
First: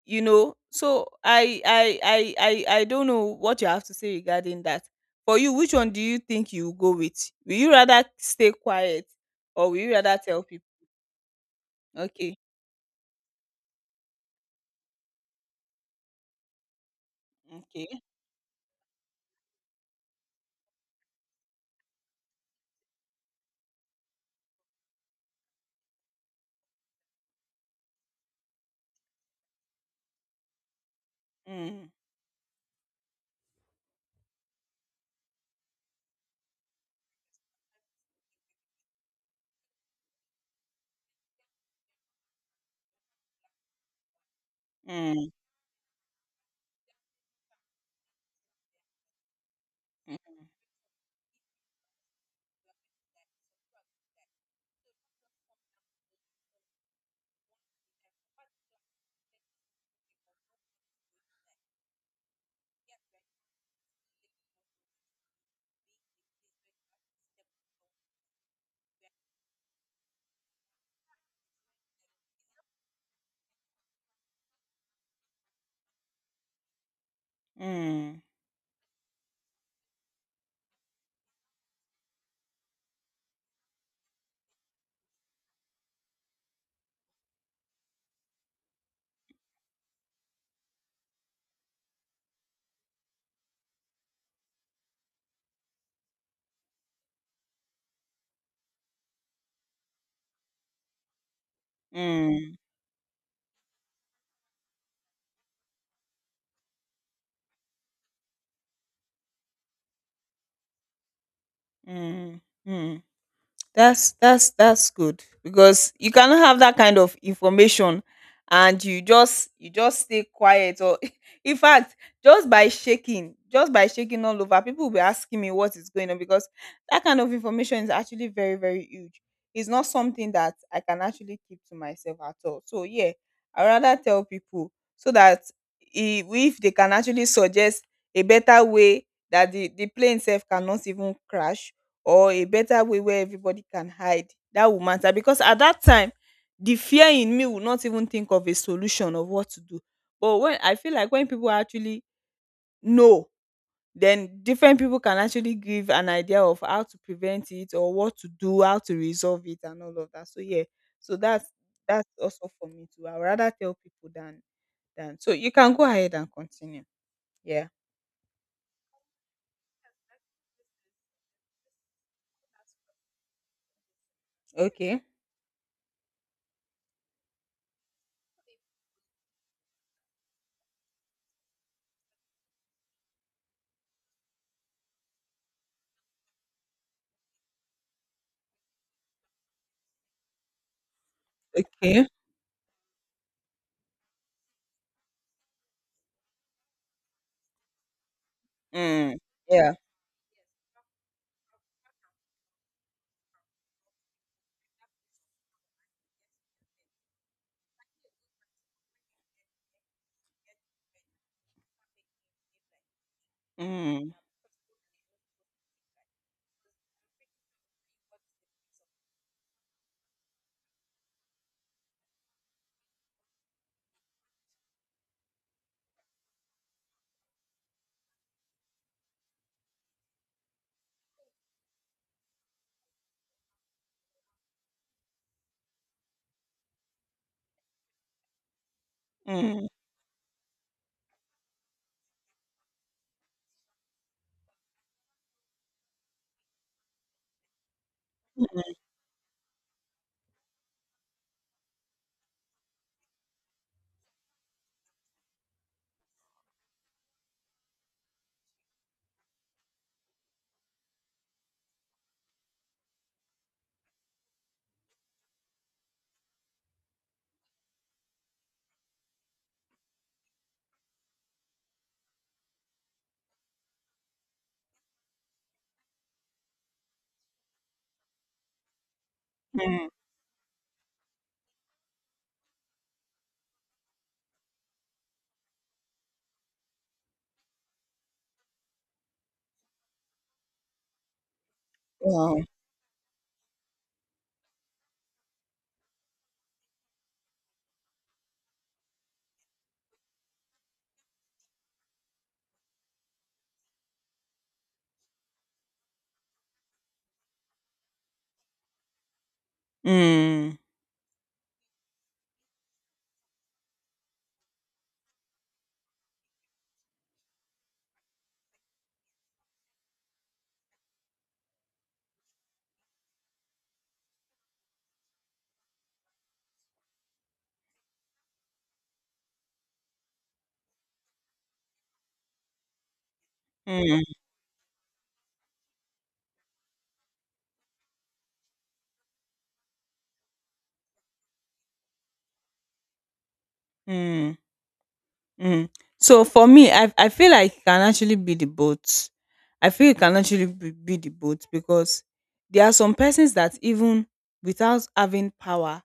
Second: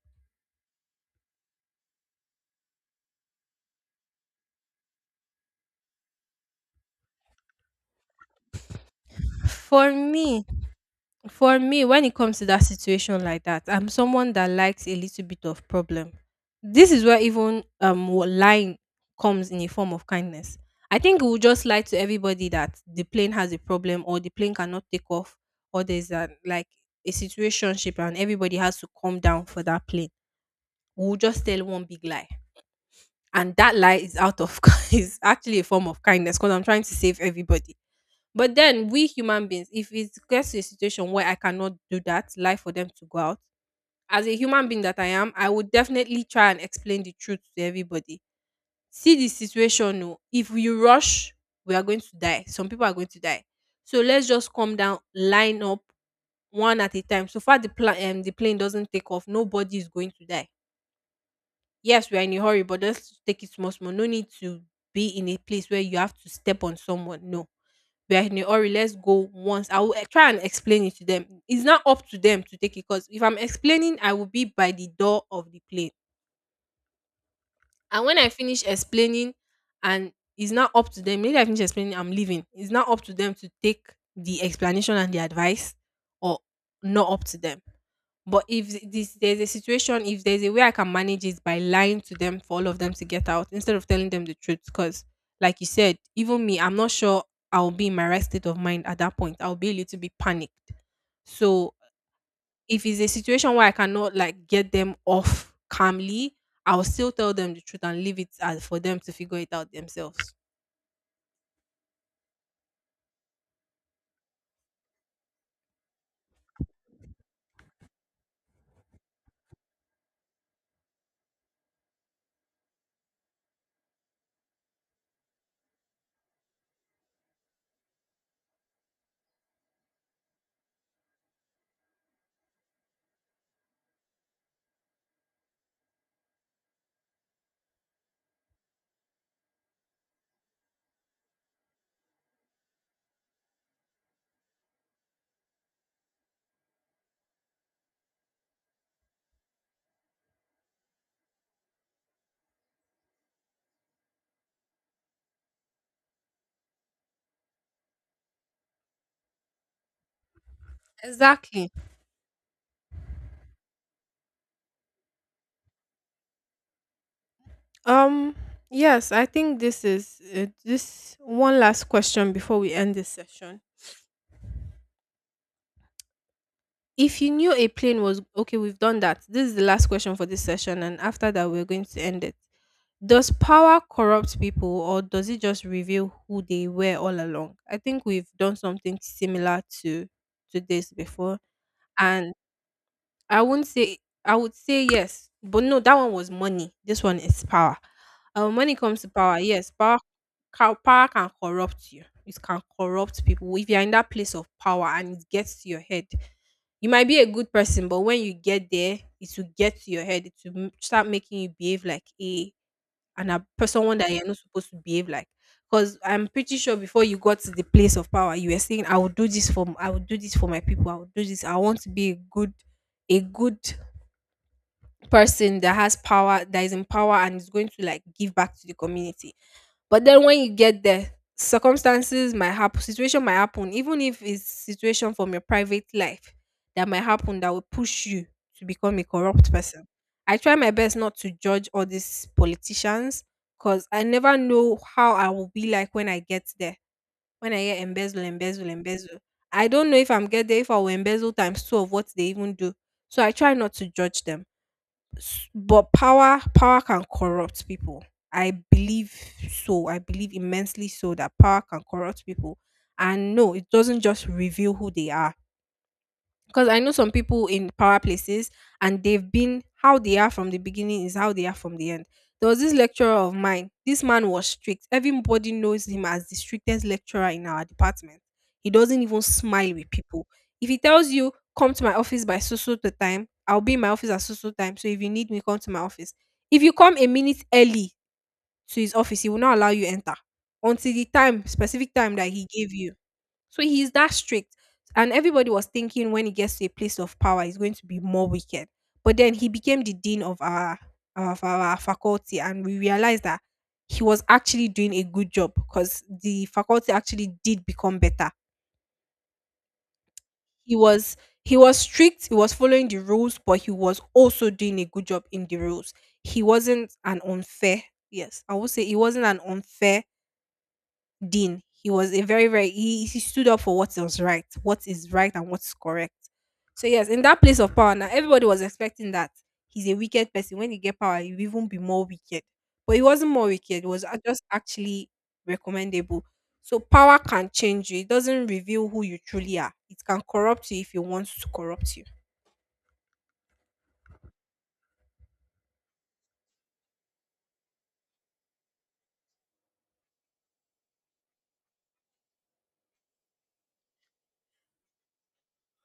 [SPEAKER 1] you know. So I don't know what you have to say regarding that. For you, which one do you think you will go with? Will you rather stay quiet or will you
[SPEAKER 2] For
[SPEAKER 1] rather tell
[SPEAKER 2] me,
[SPEAKER 1] people?
[SPEAKER 2] for me, when it
[SPEAKER 1] Okay.
[SPEAKER 2] comes to that situation like that, I'm someone that likes a little bit of problem. This is where even
[SPEAKER 1] Okay.
[SPEAKER 2] lying comes in a form of kindness. I think we'll just lie to everybody that the plane has a problem or the plane cannot take off, or there's a like a situationship and everybody has to come down for that plane. We'll just tell one
[SPEAKER 1] Mm,
[SPEAKER 2] big lie, and that lie is out of *laughs* is actually a form of kindness because I'm trying to save everybody. But then we human beings, if it gets to a situation where I cannot do that lie for them to go out, as a human being that I
[SPEAKER 1] mm,
[SPEAKER 2] am, I would definitely try and explain the truth to everybody. See the situation, no,
[SPEAKER 1] mm,
[SPEAKER 2] if we rush, we are going to die, some people are going to die. So let's just calm down, line up one at a time. So far the the plane doesn't take off, nobody is going to die. Yes, we are in a hurry, but just take it small, small. No need to be in a place where you have to step on someone. No, we are in a hurry. Let's go once. I will try and explain it to them. It's not up to them to take it because if I'm explaining, I will be by the door of the plane. And when
[SPEAKER 1] mm,
[SPEAKER 2] I finish explaining, and it's not up to them, maybe I finish explaining, I'm leaving. It's not up to them to take the explanation and the advice, or not up to them. But if this there's a situation, if there's a way I can manage it by lying to them for all of them to get out instead of telling them the truth, because like you said, even me, I'm not sure I'll be in my right state of mind at that point. I'll be a little bit panicked. So
[SPEAKER 1] mm,
[SPEAKER 2] if it's a situation where I cannot like get them off calmly, I'll still tell them the truth and leave it as for them to figure it out themselves.
[SPEAKER 1] mm, mm. mm. That's that's good, because you cannot have that kind of information and you just— you just stay quiet. Or *laughs* in fact, just by shaking— just by shaking all over, people will be asking me what is going on, because that kind of information is actually very, very huge. It's not something that I can actually keep to myself at all. So yeah, I rather tell people, so that, if they can actually suggest a better way that the plane itself cannot even crash, or a better way where everybody can hide, that will matter. Because at that time, the fear in me will not even think of a solution of what to do. But when— I feel like, when people actually know, then different people can actually give an idea of how to prevent it or what to do, how to resolve it, and all of that. So yeah, so that's—
[SPEAKER 2] Exactly.
[SPEAKER 1] that's also for me too. I would rather tell people than— than— so you can go ahead and continue. Yeah.
[SPEAKER 2] Um yes, I think this is this one last question before we end this session.
[SPEAKER 1] Okay,
[SPEAKER 2] If you knew a plane was okay, we've done that. This is the last question for this session, and after that, we're going to end it. Does power corrupt people, or does it just reveal who they were all along? I think we've done something similar to this before,
[SPEAKER 1] okay.
[SPEAKER 2] and I won't say I would say yes, but no, that one was money. This one is power. When it comes to
[SPEAKER 1] mm.
[SPEAKER 2] power, yes,
[SPEAKER 1] yeah
[SPEAKER 2] power can corrupt you. It can corrupt people. If you're in that place of power and it gets to your head, you might be a good person, but when you get there, it will get to your head. It will start making you behave like a person one that
[SPEAKER 1] mm.
[SPEAKER 2] you're not supposed to behave like. Because I'm pretty sure before you got to the place of power, you were saying, "I will do this for, I will do this for my people. I will do this. I want to be a good person that has power, that is in power and is going to like give back to the community." But then when you get there, circumstances might happen, situation might happen, even if it's situation from your private life that might happen, that will push you to become a corrupt
[SPEAKER 1] Mm.
[SPEAKER 2] person. I try my best not to judge all these politicians, because I never know how I will be like when I get there. When I hear embezzle, embezzle,
[SPEAKER 1] Mm.
[SPEAKER 2] embezzle, I don't know if I'm get there if I will embezzle times two of what they even do. So I try not to judge them. But power can corrupt people, I believe. So I believe immensely so that power can corrupt people. And no, it doesn't just reveal who they are, because I know some people in power places, and they've been how they are from the beginning is how they are from the end. There was this lecturer of mine. This man was strict. Everybody knows him as the strictest lecturer in our department. He doesn't even smile
[SPEAKER 1] Mm.
[SPEAKER 2] with people. If he tells you, come to my office by so so the time, I'll be in my office at so so time. So if you need me, come to my office. If you come a minute early to his office, he will not allow you enter until the time, specific time that
[SPEAKER 1] Wow.
[SPEAKER 2] he gave you. So he's that strict. And everybody was thinking when he gets to a place of power, he's going to be more wicked. But then he became the dean of our faculty, and we realized that he was actually doing a good job because the faculty actually did become better.
[SPEAKER 1] Mm,
[SPEAKER 2] He was he was strict, he was following the rules, but he was also doing a good job in the rules. He wasn't an unfair, yes, I would say he wasn't an unfair dean. He was a very, very he stood up for what was right, what is right and what's correct. So yes, in that place of power now, everybody was expecting that he's a wicked person. When you get power, you even be more wicked. But he wasn't more wicked, it was
[SPEAKER 1] mm,
[SPEAKER 2] just actually recommendable. So power can change you. It doesn't reveal who you truly are. It can corrupt you if it wants to corrupt you.
[SPEAKER 1] mm, mm. So for me, I feel like it can actually be the both. I feel it can actually be— the both, because there are some persons that even without having power,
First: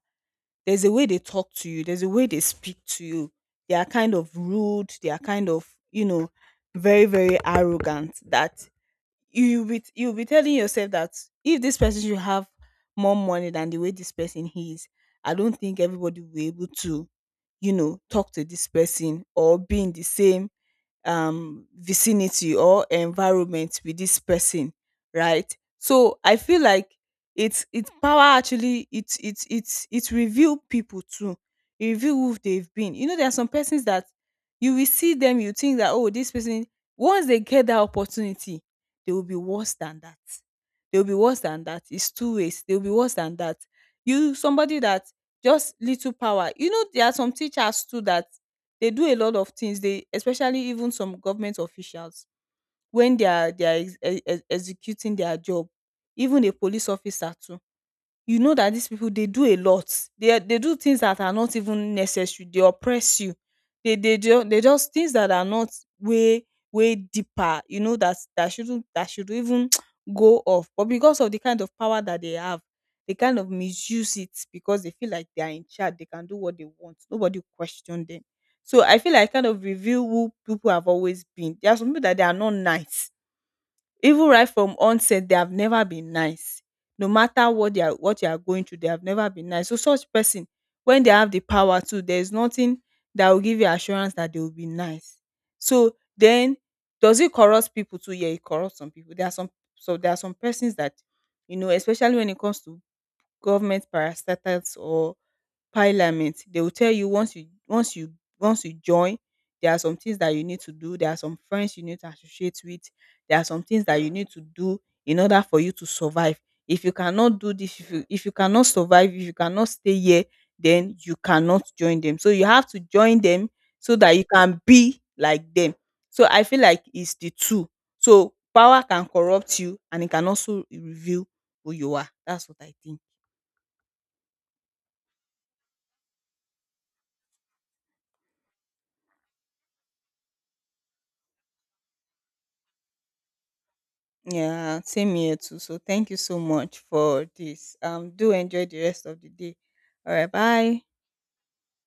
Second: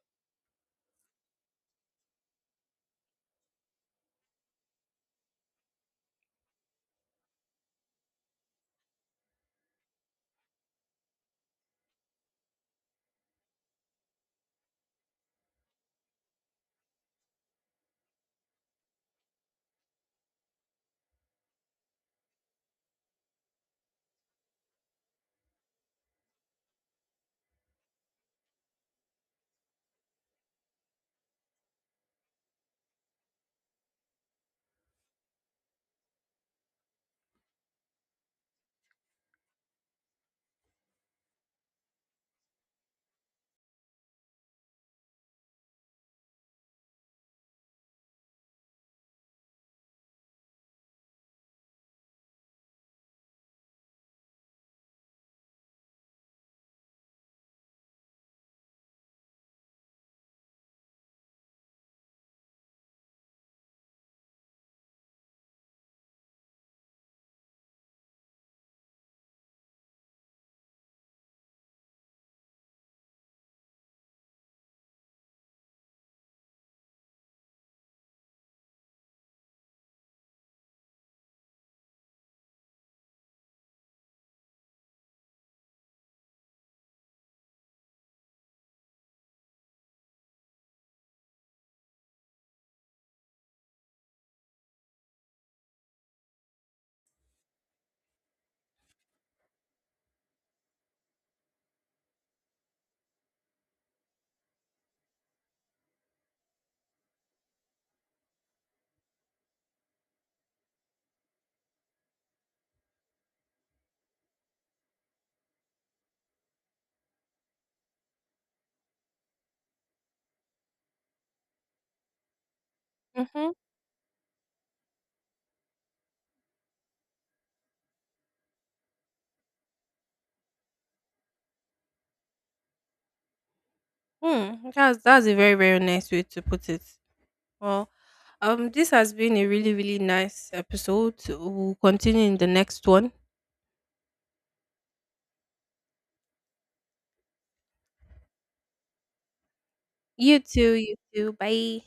[SPEAKER 1] there's a way they talk to you, there's a way they speak to you. They are kind of rude, they are kind of, you know, very, very arrogant, that you will be— you'll be telling yourself that if this person should have more money than the way this person is, I don't think everybody will be able to, you know, talk to this person or be in the same vicinity or environment with this person. Right? So I feel like it's— it's power, actually. It's it's reveal people too. It reveal who they've been, you know. There are some persons that you will see them, you think that, oh, this person, once they get that opportunity, they will be worse than that. It's two ways. They will be worse than that. You— somebody that— just little power. You know, there are some teachers too that they do a lot of things. They— especially even some government officials, when they are— they are executing their job, even a police officer too. You know that these people, they do a lot. They— they do things that are not even necessary. They oppress you. They— they just— things that are not way— way deeper. You know that— that shouldn't— that should even *tsk* go off. But because of the kind of power that they have, they kind of misuse it because they feel like they are in charge. They can do what they want. Nobody question them. So I feel like— kind of reveal who people have always been. There are some people that they are not nice even right from onset. They have never been nice. No matter what they are— what you are going through, they have never been nice. So such person, when they have the power to, there is nothing that will give you assurance that they will be nice. So then, does it corrupt people too? Yeah, it corrupts some people. There are some— so there are some persons that, you know, especially when it comes to government parastatals or parliament, they will tell you, once you— once you join, there are some things that you need to do, there are some friends you need to associate with, there are some things that you need to do in order for you to survive. If you cannot do this, if you— if you cannot survive, if you cannot stay here, then you cannot join them. So you have to join them
[SPEAKER 2] Mm-hmm.
[SPEAKER 1] so that you can be like them. So I feel like it's the two. So power can corrupt you, and it can also reveal who you are. That's what I think.
[SPEAKER 2] Mm, that's a very very nice way to put it. Well, this has been a really, really nice episode. We'll continue in the next one.
[SPEAKER 1] Yeah, same here too. So thank you so much for this. Do enjoy the rest of the day. All right,
[SPEAKER 2] You too,
[SPEAKER 1] bye.
[SPEAKER 2] you too. Bye.